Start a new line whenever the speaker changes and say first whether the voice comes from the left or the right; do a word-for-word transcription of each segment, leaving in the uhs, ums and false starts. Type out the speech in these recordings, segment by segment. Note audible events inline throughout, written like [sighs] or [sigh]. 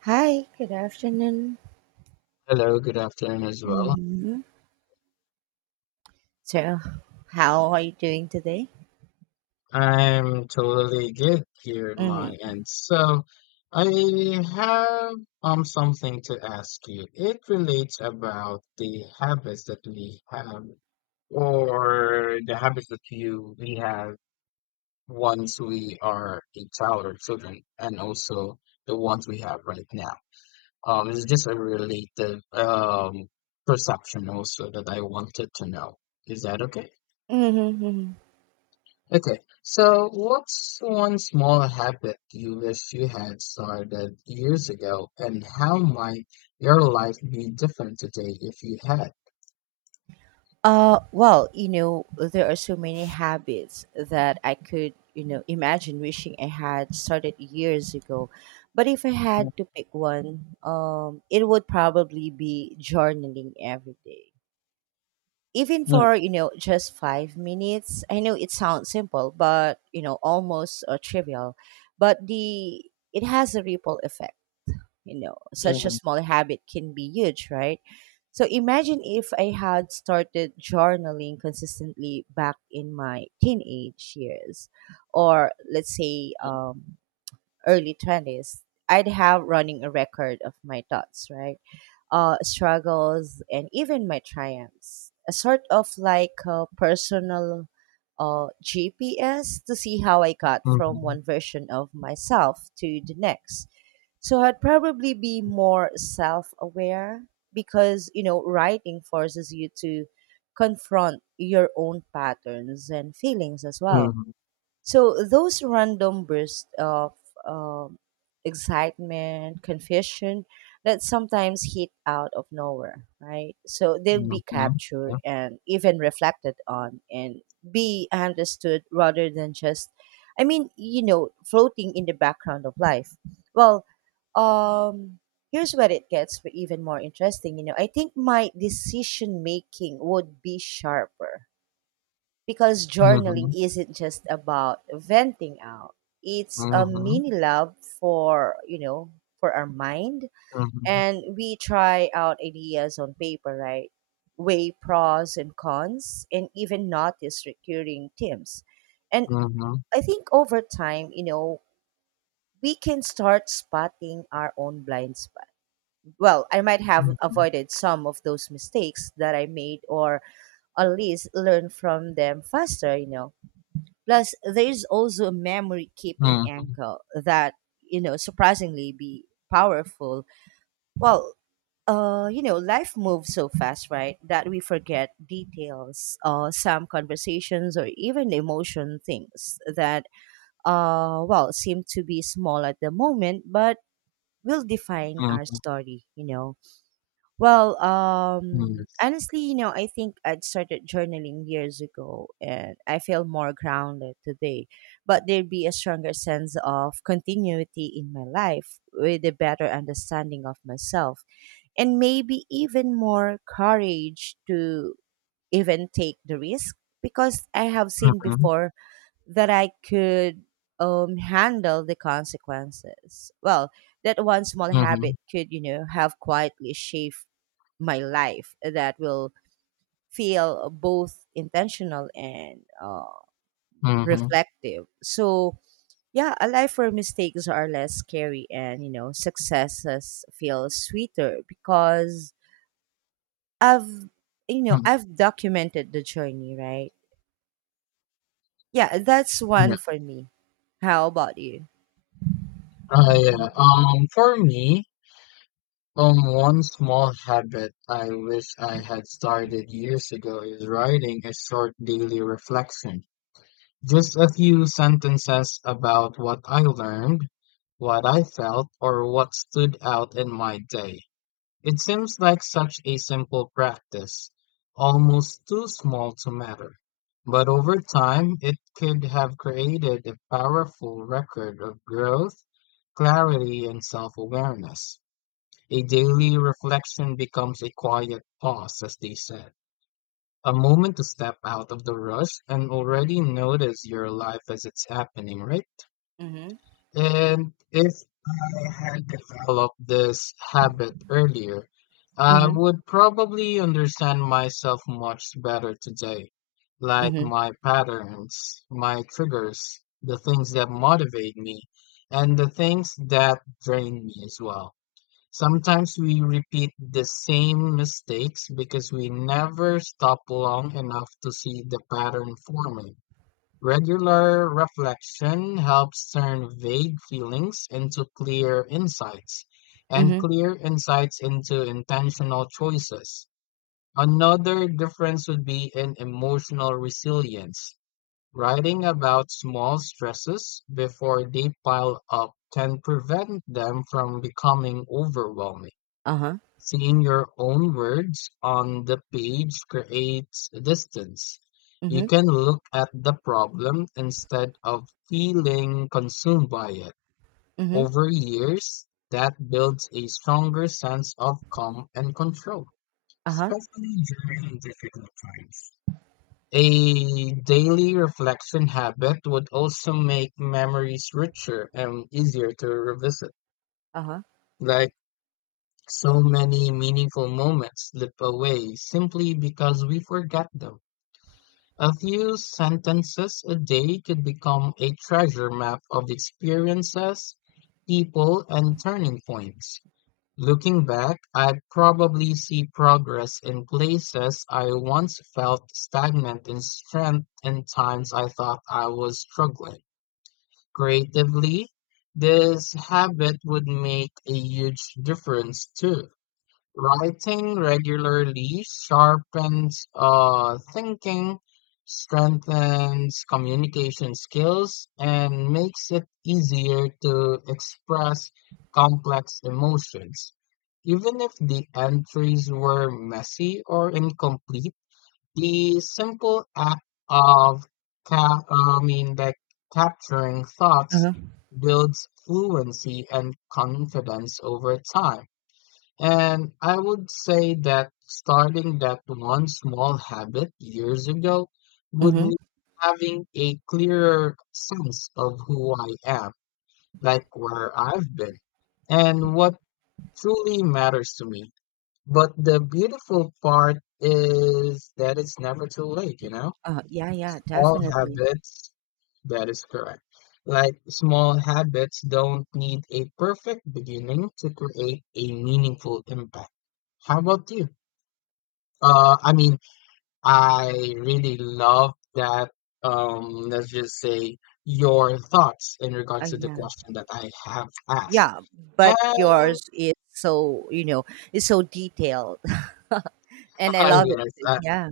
right: Hi, good afternoon.
left: Hello, good afternoon as well.
right: hmm So, how are you doing today?
left: I'm totally good here at my
right: Hmm,
left: end. So I have um something to ask you. It relates about the habits that we have or the habits that you we have once we are a child or children and also the ones we have right now. Um it's just a related um perception also that I wanted to know. Is that okay?
right: hmm, hmm.
left: Okay, so what's one small habit you wish you had started years ago, and how might your life be different today if you had?
right: Uh, well, you know, there are so many habits that I could, you know, imagine wishing I had started years ago. But if I had to pick one, um, it would probably be journaling every day. Even for,
left: Mm-hmm.
right: you know, just five minutes. I know it sounds simple, but, you know, almost uh, trivial. But the, it has a ripple effect. You know, such a
left: mhm,
right: small habit can be huge, right? So imagine if I had started journaling consistently back in my teenage years, or let's say um, early twenties, I'd have running a record of my thoughts, right? Uh, struggles, and even my triumphs. A sort of like a personal uh, G P S to see how I got from
left: mhm,
right: one version of myself to the next. So I'd probably be more self aware because, you know, writing forces you to confront your own patterns and feelings as well.
left: mhm,
right: So those random bursts of um, excitement, confusion that sometimes hit out of nowhere, right? So they'll
left: mhm,
right: be
left: mhm,
right: captured
left: yeah,
right: and even reflected on and be understood rather than just, I mean, you know, floating in the background of life. Well, um, here's where it gets even more interesting. You know, I think my decision making would be sharper because journaling
left: mhm,
right: isn't just about venting out. It's a
left: mhm,
right: mini lab for, you know, for our mind.
left: mhm,
right: And we try out ideas on paper, right? Weigh pros and cons and even notice recurring themes. And
left: mhm,
right: I think over time, you know, we can start spotting our own blind spot. Well, I might have
left: mhm,
right: avoided some of those mistakes that I made or at least learn from them faster, you know. Plus, there is also a memory keeping angle that, you know, surprisingly be powerful. Well, uh, you know, life moves so fast, right? That we forget details, uh, some conversations or even emotion things that, uh, well, seem to be small at the moment, but will define our
left: mhm,
right: story, you know. well,
left: mhm,
right: um,
left: yes,
right: honestly, you know, I think I'd started journaling years ago and I feel more grounded today. But there'd be a stronger sense of continuity in my life with a better understanding of myself and maybe even more courage to even take the risk because I have seen
left: mhm,
right: before that I could um, handle the consequences. Well, that one small
left: mhm,
right: habit could, you know, have quietly shaped my life that will feel both intentional and uh,
left: mhm,
right: reflective. So, yeah, a life where mistakes are less scary and, you know, successes feel sweeter because I've, you know,
left: mhm,
right: I've documented the journey, right? Yeah, that's one
left: yes.
right: for me. How about you?
left: Uh, yeah. Um, for me, Um, one small habit I wish I had started years ago is writing a short daily reflection. Just a few sentences about what I learned, what I felt, or what stood out in my day. It seems like such a simple practice, almost too small to matter. But over time, it could have created a powerful record of growth, clarity, and self-awareness. A daily reflection becomes a quiet pause, as they said. A moment to step out of the rush and already notice your life as it's happening, right?
right: Mm-hmm.
left: And if I had developed this habit earlier, I
right: Mm-hmm.
left: would probably understand myself much better today, like
right: Mm-hmm.
left: my patterns, my triggers, the things that motivate me, and the things that drain me as well. Sometimes we repeat the same mistakes because we never stop long enough to see the pattern forming. Regular reflection helps turn vague feelings into clear insights, and
right: Mm-hmm.
left: clear insights into intentional choices. Another difference would be in emotional resilience. Writing about small stresses before they pile up can prevent them from becoming overwhelming.
right: Uh-huh.
left: Seeing your own words on the page creates distance. You
right: Mm-hmm.
left: can look at the problem instead of feeling consumed by it.
right: Mm-hmm.
left: Over years, that builds a stronger sense of calm and control,
right: Uh-huh.
left: especially during difficult times. A daily reflection habit would also make memories richer and easier to revisit.
right: Uh-huh.
left: Like So many meaningful moments slip away simply because we forget them. A few sentences a day could become a treasure map of experiences, people, and turning points. Looking back, I'd probably see progress in places I once felt stagnant in strength and times I thought I was struggling. Creatively, this habit would make a huge difference too. Writing regularly sharpens uh, thinking, strengthens communication skills, and makes it easier to express complex emotions. Even if the entries were messy or incomplete, the simple act of ca- uh, I mean, like capturing thoughts
right: Uh-huh.
left: builds fluency and confidence over time. And I would say that starting that one small habit years ago would
right: Mm-hmm.
left: mean having a clearer sense of who I am, like where I've been, and what truly matters to me. But the beautiful part is that it's never too late, you know?
right: Uh, yeah, yeah,
left: Small
right: definitely.
left: habits, that is correct. Like small habits don't need a perfect beginning to create a meaningful impact. How about you? Uh, I mean, I really love that. Um, let's just say your thoughts in
right: Uh,
left: regards to the
right: yeah.
left: question that I have asked.
right: Yeah, but
left: And [laughs]
right: yours is so, you know, it's so detailed. [laughs] And I
left: uh,
right: love
left: yes,
right: it.
left: uh,
right: Yeah.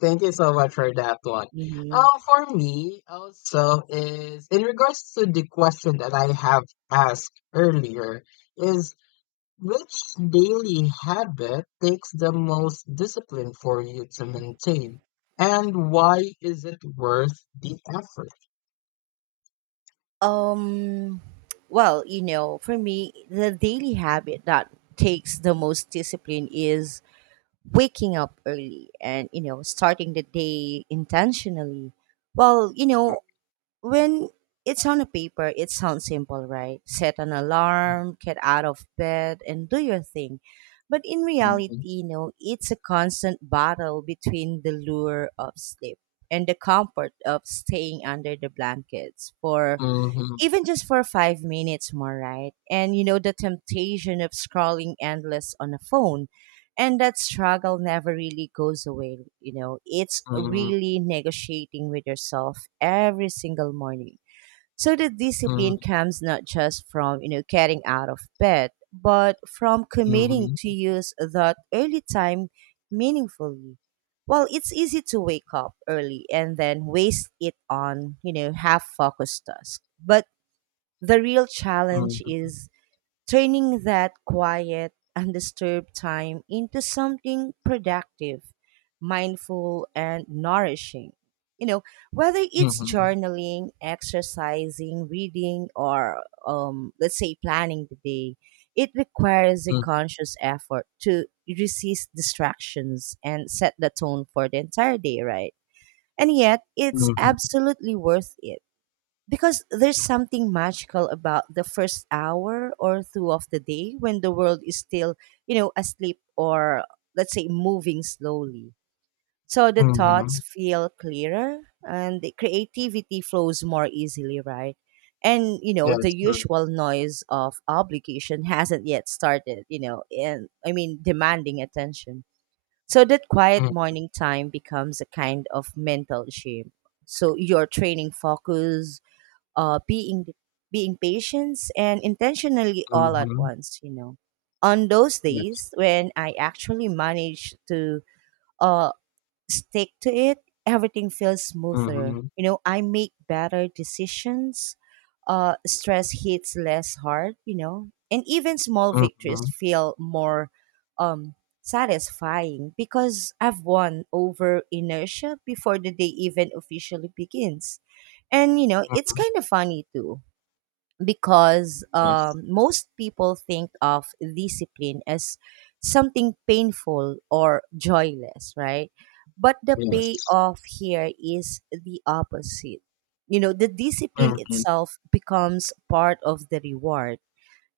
left: thank you so much for that one.
right: Hmm.
left: Uh, for me, also is in regards to the question that I have asked earlier, is. Which daily habit takes the most discipline for you to maintain? And why is it worth the effort?
right: Um, well, you know, for me, the daily habit that takes the most discipline is waking up early and, you know, starting the day intentionally. Well, you know, when it's on a paper, it sounds simple, right? Set an alarm, get out of bed, and do your thing. But in reality,
left: Mhm,
right: you know, it's a constant battle between the lure of sleep and the comfort of staying under the blankets for
left: mhm,
right: even just for five minutes more, right? And you know, the temptation of scrolling endless on a phone. And that struggle never really goes away, you know. It's
left: mhm,
right: really negotiating with yourself every single morning. So the discipline
left: mhm,
right: comes not just from, you know, getting out of bed, but from committing to
left: mhm,
right: use that early time meaningfully. Well, it's easy to wake up early and then waste it on, you know, half focused tasks. But the real challenge
left: mhm,
right: is turning that quiet, undisturbed time into something productive, mindful, and nourishing. You know, whether it's
left: mhm,
right: journaling, exercising, reading, or um, let's say planning the day, it requires a conscious effort to resist distractions and set the tone for the entire day, right? And yet, it's
left: mhm,
right: absolutely worth it because there's something magical about the first hour or two of the day when the world is still, you know, asleep or let's say moving slowly. So the
left: mhm,
right: thoughts
left: mhm.
right: feel clearer and the creativity flows more easily, right? And you know, the
left: Yes.
right: usual noise of obligation [laughs] hasn't yet started, you know, and I mean demanding attention. So that quiet
left: Mm,
right: morning time becomes a kind of mental gym. So you're training focus, uh, being being patient and intentionally all at
left: mhm.
right: once, you know, on those
left: Yes.
right: days when i actually manage to uh, stick to it, everything feels smoother.
left: Mhm,
right: You know, I make better decisions. Uh, stress hits less hard. You know, and even small victories
left: mhm,
right: feel more um, satisfying because I've won over inertia before the day even officially begins. And you know, it's
left: mhm.
right: kind of funny too because
left: Yes.
right: um, most people think of discipline as something painful or joyless, right? But the
left: Yes.
right: payoff here is the opposite. You know, the discipline
left: Mhm,
right: itself becomes part of the reward.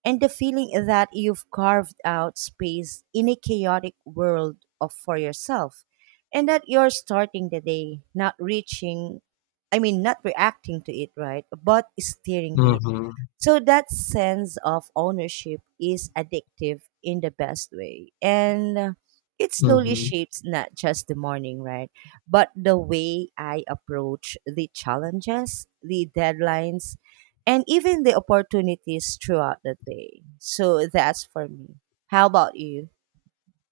right: And the feeling that you've carved out space in a chaotic world of, for yourself, and that you're starting the day not reaching, I mean, not reacting to it, right? But steering it,
left: mhm,
right: so that sense of ownership is addictive in the best way. And uh, it slowly
left: mhm,
right: shapes not just the morning, right? But the way I approach the challenges, the deadlines, and even the opportunities throughout the day. So that's for me. How about you?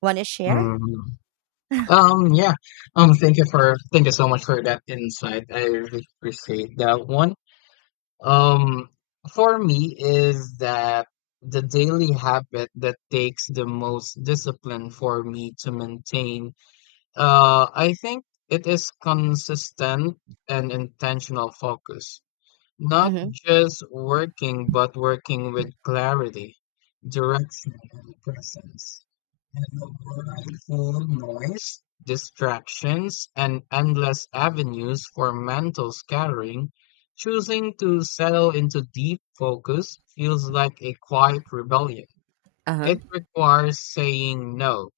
right: Want to share?
left: mhm. Um, yeah. Um, thank you for thank you so much for that insight. I really appreciate that one. Um, for me is that the daily habit that takes the most discipline for me to maintain. Uh, I think it is consistent and intentional focus, not
right: Mm-hmm.
left: just working, but working with clarity, direction, and presence full noise, distractions, and endless avenues for mental scattering, choosing to settle into deep focus feels like a quiet rebellion.
right: Uh-huh.
left: It requires saying no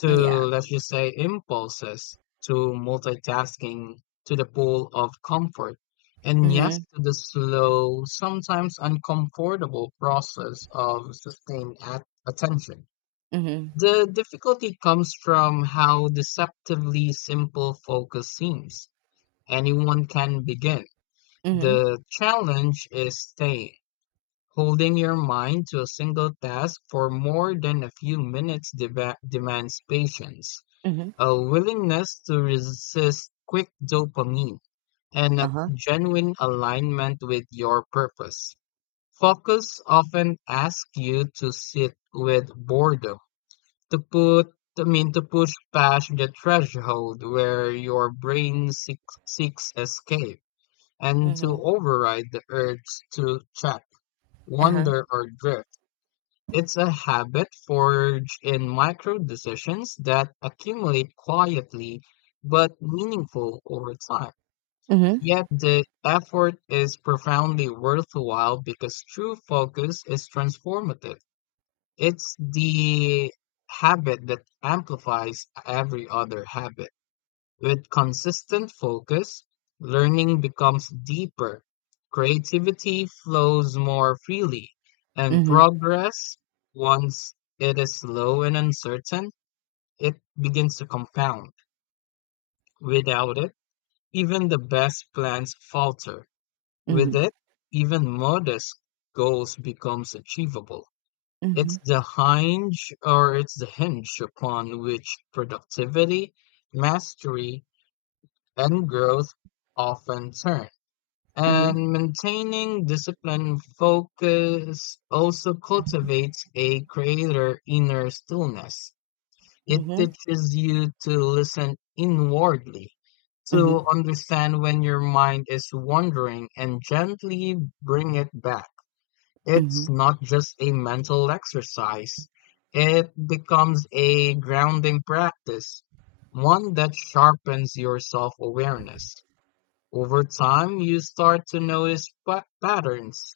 left: to,
right: Mm, yeah.
left: let's just say, impulses, to multitasking, to the pull of comfort, and yes
right: Mm-hmm.
left: to the slow, sometimes uncomfortable process of sustained at- attention.
right: Mm-hmm.
left: The difficulty comes from how deceptively simple focus seems. Anyone can begin.
right: Mm-hmm.
left: The challenge is staying, holding your mind to a single task for more than a few minutes deva- demands patience,
right: Mm-hmm.
left: a willingness to resist quick dopamine, and a
right: Uh-huh.
left: genuine alignment with your purpose. Focus often asks you to sit with boredom to put I mean to push past the threshold where your brain seeks, seeks escape and to
right: Mm-hmm.
left: override the urge to check,
right: Uh-huh.
left: wonder or drift. It's a habit forged in micro decisions that accumulate quietly but meaningful over time.
right: Mm-hmm.
left: Yet the effort is profoundly worthwhile because true focus is transformative. It's the habit that amplifies every other habit. With consistent focus, learning becomes deeper, creativity flows more freely, and
right: Mm-hmm.
left: progress, once it is slow and uncertain, it begins to compound. Without it, even the best plans falter. With
right: Mm-hmm.
left: it, even modest goals becomes achievable. It's
right: Mm-hmm.
left: the hinge or it's the hinge upon which productivity, mastery, and growth often turn.
right: Mm-hmm.
left: And maintaining discipline focus also cultivates a creator inner stillness. It
right: Mm-hmm.
left: teaches you to listen inwardly,
right: Mhm,
left: to understand when your mind is wandering and gently bring it back. It's
right: mhm,
left: not just a mental exercise, it becomes a grounding practice, one that sharpens your self awareness. Over time, you start to notice pa- patterns,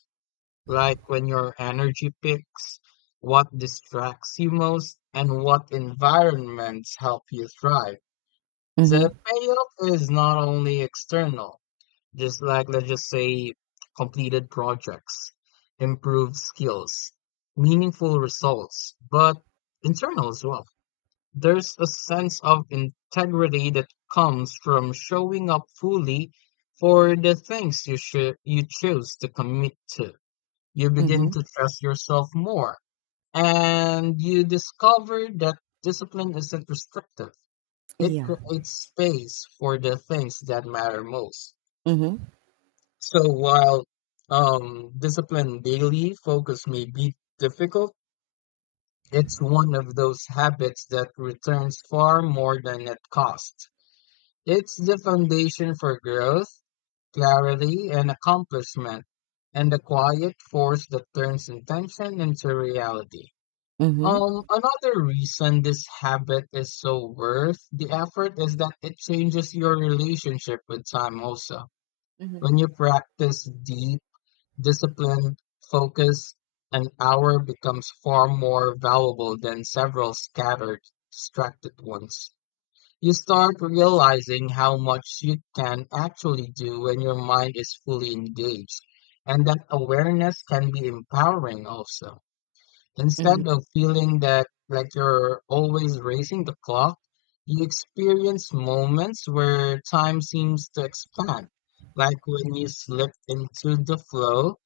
left: like when your energy picks, what distracts you most, and what environments help you thrive.
right: mhm,
left: The payoff is not only external, just like let's just say completed projects, improved skills, meaningful results, but internal as well. There's a sense of integrity that comes from showing up fully for the things you should you choose to commit to. You begin
right: mhm,
left: to trust yourself more, and you discover that discipline isn't restrictive. It
right: yeah,
left: creates space for the things that matter most.
right: mhm,
left: So while um, discipline daily focus may be difficult, it's one of those habits that returns far more than it costs. It's the foundation for growth, clarity, and accomplishment, and a quiet force that turns intention into reality.
right: mhm,
left: Um, another reason this habit is so worth the effort is that it changes your relationship with time also.
right: mhm,
left: When you practice deep discipline, focus, an hour becomes far more valuable than several scattered, distracted ones. You start realizing how much you can actually do when your mind is fully engaged, and that awareness can be empowering also.
right: mhm,
left: Instead of feeling that like you're always racing the clock, you experience moments where time seems to expand, like when you slip into the flow,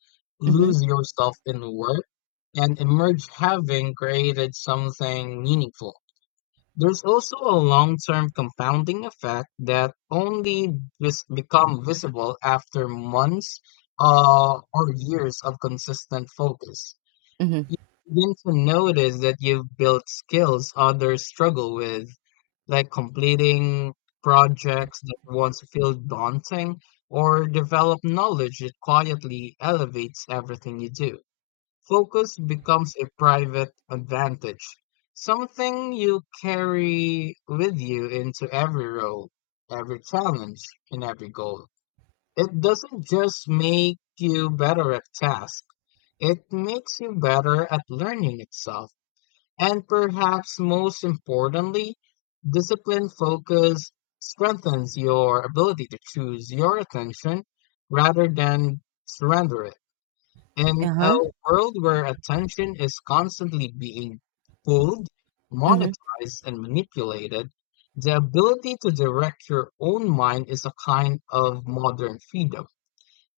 right: mhm,
left: lose yourself in work, and emerge having created something meaningful. There's also a long-term compounding effect that only vis- become visible after months uh, or years of consistent focus.
right: mhm,
left: You begin to notice that you've built skills others struggle with, like completing projects that once feel daunting or develop knowledge that quietly elevates everything you do. Focus becomes a private advantage, something you carry with you into every role, every challenge, and every goal. It doesn't just make you better at tasks, it makes you better at learning itself. And perhaps most importantly, discipline focus strengthens your ability to choose your attention rather than surrender it. In a
right: uh-huh,
left: world where attention is constantly being pulled,
right: mhm,
left: monetized, and manipulated, the ability to direct your own mind is a kind of modern freedom.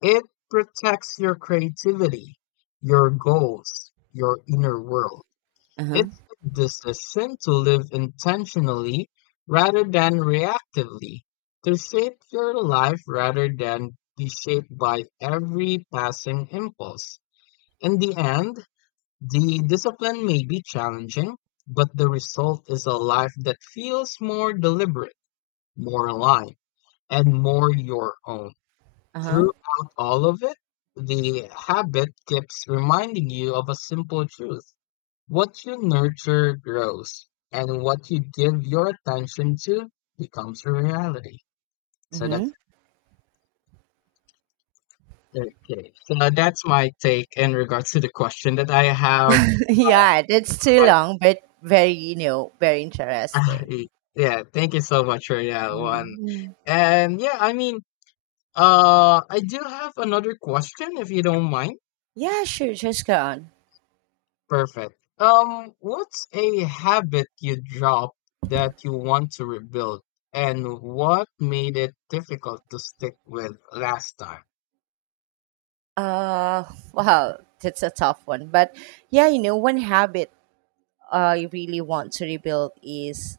left: It protects your creativity, your goals, your inner world.
right: uh-huh,
left: It's the decision to live intentionally rather than reactively, to shape your life rather than be shaped by every passing impulse. In the end, the discipline may be challenging, but the result is a life that feels more deliberate, more aligned, and more your own.
right: uh-huh,
left: Throughout all of it, the habit keeps reminding you of a simple truth. What you nurture grows, and what you give your attention to becomes your reality. So that's
right: mhm.
left: okay. So that's my take in regards to the question that I have.
right: [laughs]
left: Um,
right: Yeah, that's too
left: But
right: long, but very, you know, very
left: [sighs]
right: interesting.
left: [laughs] yeah, thank you so much for that one.
right: Mhm.
left: And yeah, I mean, uh, I do have another question if you don't mind.
right: Yeah, sure, just go on.
left: Perfect. Um, what's a habit you dropped that you want to rebuild, and what made it difficult to stick with last time?
right: Uh, [laughs] wow, that's a tough one, but yeah, you know, one habit I really want to rebuild is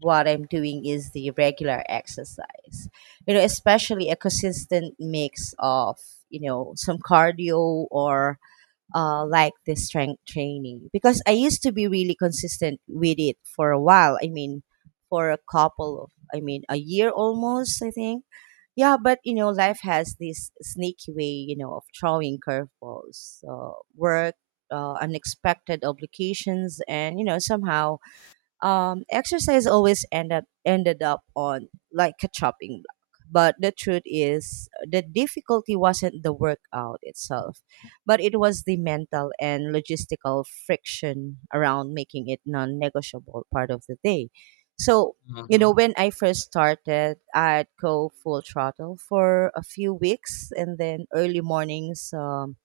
right: what I'm doing is the regular exercise. You know, especially a consistent mix of, you know, some cardio or uh, like this strength training because I used to be really consistent with it for a while. I mean, for a couple of, I mean, a year almost, I think. Yeah, but you know, life has this sneaky way, you know, of throwing curveballs, uh, work, uh, unexpected obligations, and you know, somehow um, exercise always end up, ended up on like a chopping block. But the truth is, the difficulty wasn't the workout itself, but it was the mental and logistical friction around making it non negotiable part of the day. So, you
left: Mhm,
right: know, when I first started, I'd go full throttle for a few weeks and then early mornings. Um,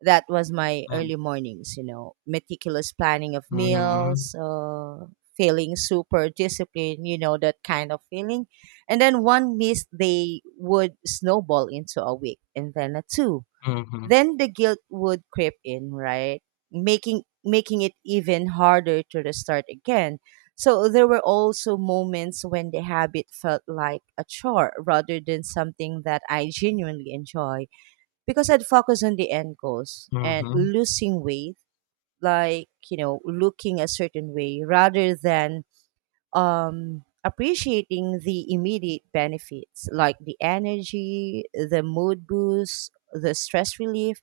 right: That was my
left: mhm,
right: early mornings, you know, meticulous planning of
left: mhm,
right: meals, uh, feeling super disciplined, you know, that kind of feeling. And then one miss, they would snowball into a week and then a two.
left: mhm,
right: Then the guilt would creep in, right? Making making it even harder to restart again. So there were also moments when the habit felt like a chore rather than something that I genuinely enjoy because I'd focus on the end goals and
left: mhm,
right: losing weight, like, you know, looking a certain way rather than um, appreciating the immediate benefits like the energy, the mood boost, the stress relief.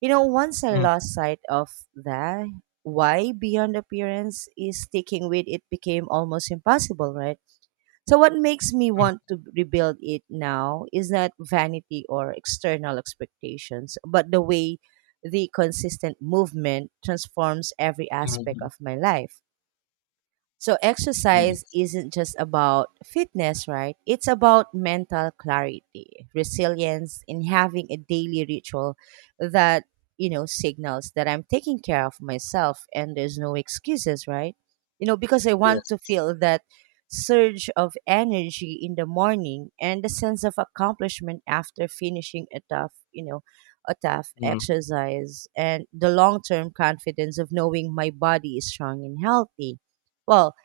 right: You know, once I
left: mhm,
right: lost sight of that, why beyond appearance is sticking with it became almost impossible, right? So what makes me want to rebuild it now is not vanity or external expectations, but the way the consistent movement transforms every aspect
left: mhm,
right: of my life. So
left: mhm.
right: exercise isn't just about fitness, right? It's about mental clarity, resilience, and having a daily ritual that, you know, signals that I'm taking care of myself and there's no excuses, right? You know, because I want to
left: Yes.
right: feel that surge of energy in the morning and the sense of accomplishment after finishing a tough, you know, a tough
left: Mhm,
right: exercise and the long-term confidence of knowing my body is strong and healthy. Well,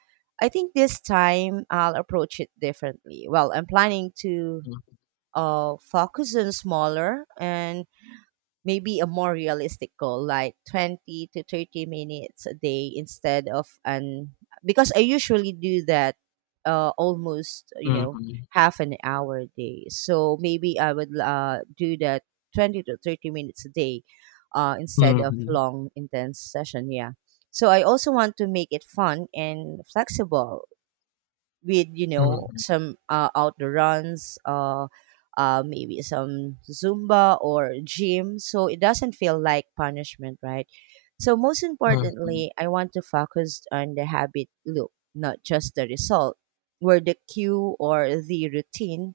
right: I think this time I'll approach it differently. Well, I'm planning to
left: mhm,
right: uh, focus on smaller and maybe a more realistic goal like twenty to thirty minutes a day instead of an, because i usually do that uh, almost, you know,
left: mhm,
right: half an hour a day, so maybe i would uh, do that twenty to thirty minutes a day uh, instead of
left: mhm,
right: long intense session. Yeah, so i also want to make it fun and flexible with, you know,
left: mhm,
right: some uh, outdoor runs, uh, uh maybe some zumba or gym, so it doesn't feel like punishment, right? So most
left: mhm,
right: importantly i want to focus on the habit loop, not just the result, where the cue or the routine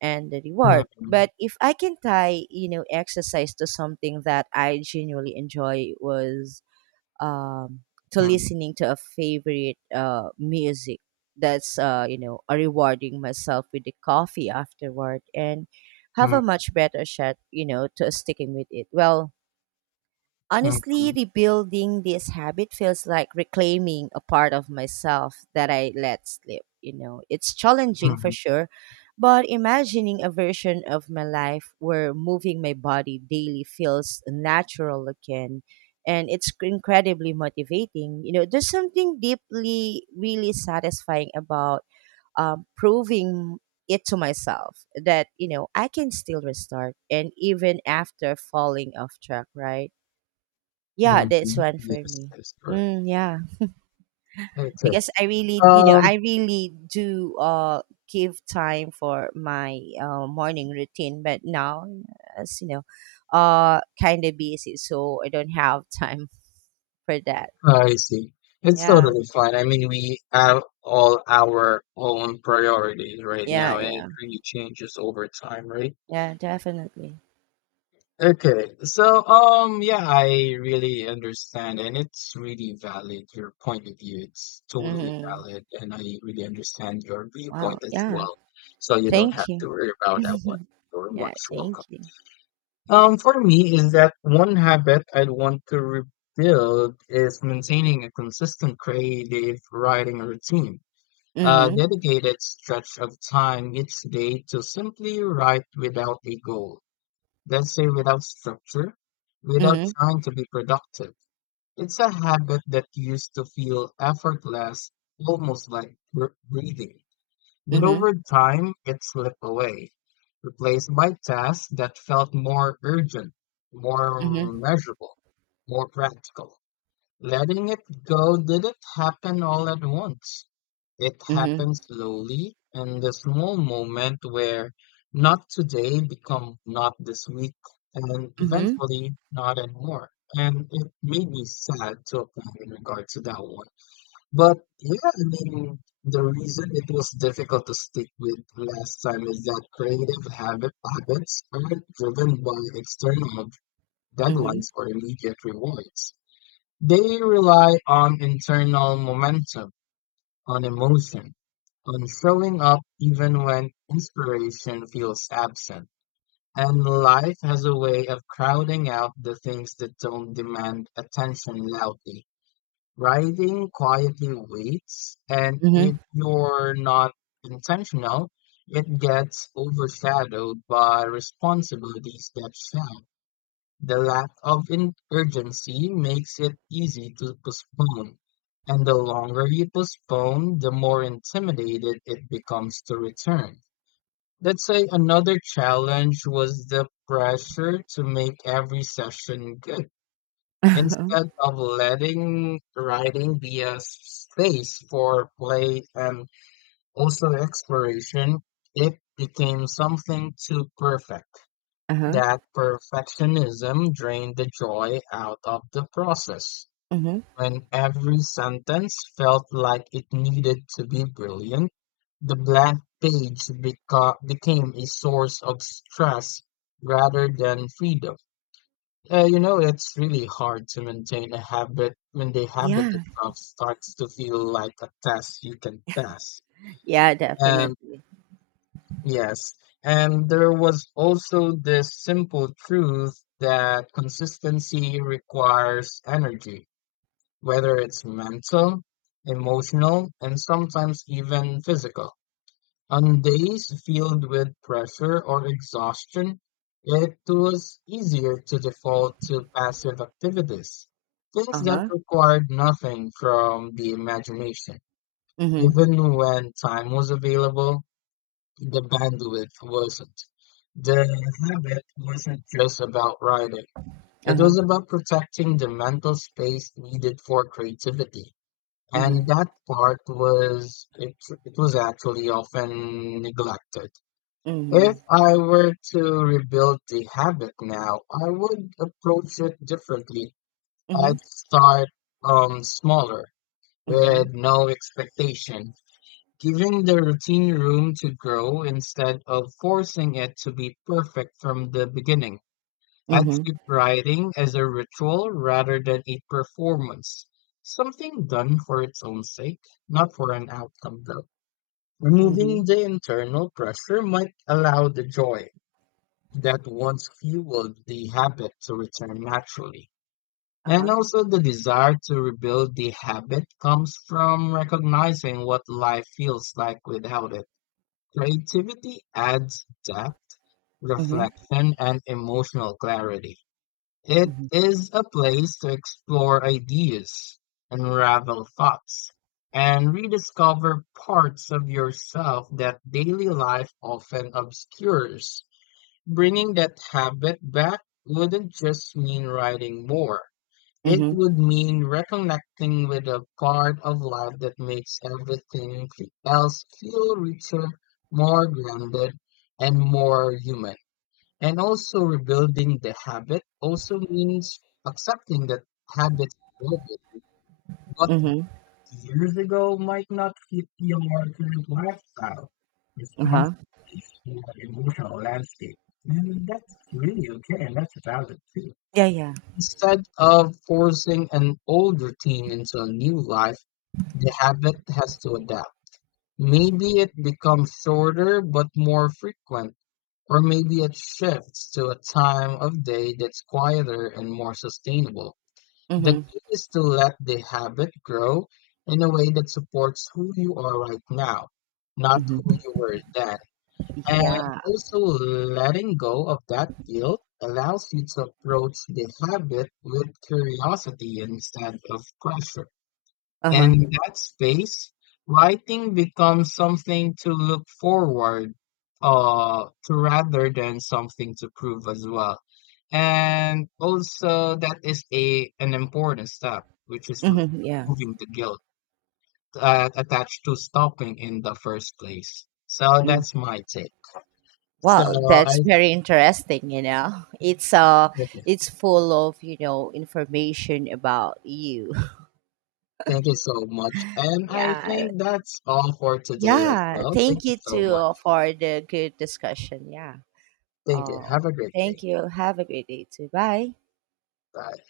right: and the
left: mhm,
right: reward.
left: mhm,
right: But if i can tie, you know, exercise to something that i genuinely enjoy was um, to listening to a favorite uh, music, that's uh, you know uh, rewarding myself with the coffee afterward and have
left: mhm,
right: a much better shot, you know, to sticking with it. Well, honestly,
left: mhm,
right: rebuilding this habit feels like reclaiming a part of myself that I let slip. You know, it's challenging for
left: mhm,
right: sure, but imagining a version of my life where moving my body daily feels natural again and it's incredibly motivating. You know, there's something deeply, really satisfying about um, proving it to myself that you know I can still restart and even after falling off track, right? Yeah, that's
left: mhm.
right: one for
left: Yes,
right: me.
left: that's correct.
right: Mm, yeah,
left: Okay.
right: because I really, you know,
left: Um,
right: I really do uh give time for my uh, morning routine, but now, as you know, uh, kind of busy, so I don't have [laughs] time for that.
left: I see. It's
right: Yeah,
left: totally fine. I mean, we have all our own priorities right now,
right: yeah,
left: and it
right: yeah,
left: really changes over time, right?
right: yeah, definitely.
left: Okay. So, um, yeah, I really understand, and it's really valid, your point of view. It's totally
right: Mm-hmm.
left: valid, and I really understand your viewpoint
right: Wow.
left: as
right: Yeah.
left: well. So you don't have
right: Thank you.
left: to worry about that one.
right: [laughs]
left: You're
right: Yeah.
left: much
right: Thank
left: welcome.
right: you.
left: Um, for me, is that one habit I'd want to rebuild is maintaining a consistent creative writing routine. A
right: Mm-hmm.
left: dedicated stretch of time each day to simply write without a goal. Let's say without structure, without
right: Mm-hmm.
left: trying to be productive. It's a habit that used to feel effortless, almost like br- breathing. But
right: Mm-hmm.
left: over time, it slipped away, replaced by tasks that felt more urgent, more
right: Mm-hmm.
left: measurable, more practical. Letting it go didn't happen all at once. It happened slowly in the small moment where not today become not this week and
right: Mm-hmm.
left: eventually not anymore. And it made me sad to a point in regard to that one. But yeah, I mean, the reason it was difficult to stick with last time is that creative habit habits aren't driven by external
right: Mm-hmm.
left: deadlines or immediate rewards. They rely on internal momentum, on emotion, on showing up even when inspiration feels absent. And life has a way of crowding out the things that don't demand attention loudly. Riding quietly waits, and
right: Mm-hmm.
left: if
right: [laughs]
left: you're not intentional, it gets overshadowed by responsibilities that shout. The lack of in- urgency makes it easy to postpone, and the longer you postpone, the more intimidated it becomes to return. Let's say another challenge was the pressure to make every session good.
right: Uh-huh.
left: Instead of letting writing be a space for play and also exploration, it became something too perfect.
right: Uh-huh.
left: That perfectionism drained the joy out of the process.
right: Mm-hmm.
left: When every sentence felt like it needed to be brilliant, the blank page beca- became a source of stress rather than freedom. Uh, you know, it's really hard to maintain a habit when the habit
right: Yeah.
left: itself starts to feel like a test you can pass.
right: Yeah,
left: And
right: definitely.
left: yes, and there was also this simple truth that consistency requires energy, whether it's mental, emotional, and sometimes even physical. On days filled with pressure or exhaustion, it was easier to default to passive activities, things that
right: Uh-huh.
left: required nothing from the imagination.
right: Mhm.
left: Even when time was available, the bandwidth wasn't. The habit wasn't just about writing, it
right: Uh-huh.
left: was about protecting the mental space needed for creativity. And
right: Mhm.
left: that part was, it, it was actually often neglected. If
right: Mhm.
left: I were to rebuild the habit now, I would approach it differently.
right: Mhm.
left: I'd start um smaller
right: Uh-huh.
left: with no expectation, giving the routine room to grow instead of forcing it to be perfect from the beginning. I'd
right: Mhm.
left: treat writing as a ritual rather than a performance, something done for its own sake, not for an outcome though.
right: Mhm.
left: Removing the internal pressure might allow the joy that once fueled the habit to return naturally. And
right: Uh-huh.
left: also, the desire to rebuild the habit comes from recognizing what life feels like without it. Creativity adds depth,
right: Mhm.
left: reflection, and emotional clarity. It
right: Mhm.
left: is a place to explore ideas, unravel thoughts, and rediscover parts of yourself that daily life often obscures. Bringing that habit back wouldn't just mean writing more. It
right: Mhm.
left: would mean reconnecting with a part of life that makes everything else feel richer, more grounded, and more human. And also, rebuilding the habit also means accepting that habits are broken, not
right: Mhm.
left: years ago might not fit your current lifestyle,
right: Uh-huh.
left: responsibilities, or emotional landscape. And that's really okay, and that's valid too.
right: Yeah, yeah.
left: Instead of forcing an old routine into a new life, the habit has to adapt. Maybe it becomes shorter but more frequent, or maybe it shifts to a time of day that's quieter and more sustainable. The
right: Mhm.
left: key is to let the habit grow in a way that supports who you are right now, not
right: Mhm.
left: who you were then. And
right: Yeah.
left: also, letting go of that guilt allows you to approach the habit with curiosity instead of pressure. In
right: Uh-huh.
left: that space, writing becomes something to look forward uh, to rather than something to prove as well. And also, that is a an important step, which is re-
right: Mhm. Yeah.
left: removing the guilt uh, attached to stopping in the first place. So
right: Mm.
left: that's my take. So
right: Well,
left: I
right: that's very interesting, you know. [laughs] It's uh
left: th-
right: it's full of, you know, information about you. [laughs]
left: thank you so much, and I
right: Yeah.
left: think that's all for today as
right: Yeah.
left: well. Thank
right: Thank
left: you
right: you
left: so
right: too
left: much.
right: uh, for the good discussion. Yeah.
left: Thank you.
right: Uh,
left: Have a great day.
right: Thank you. Have a great day too. Bye.
left: Bye.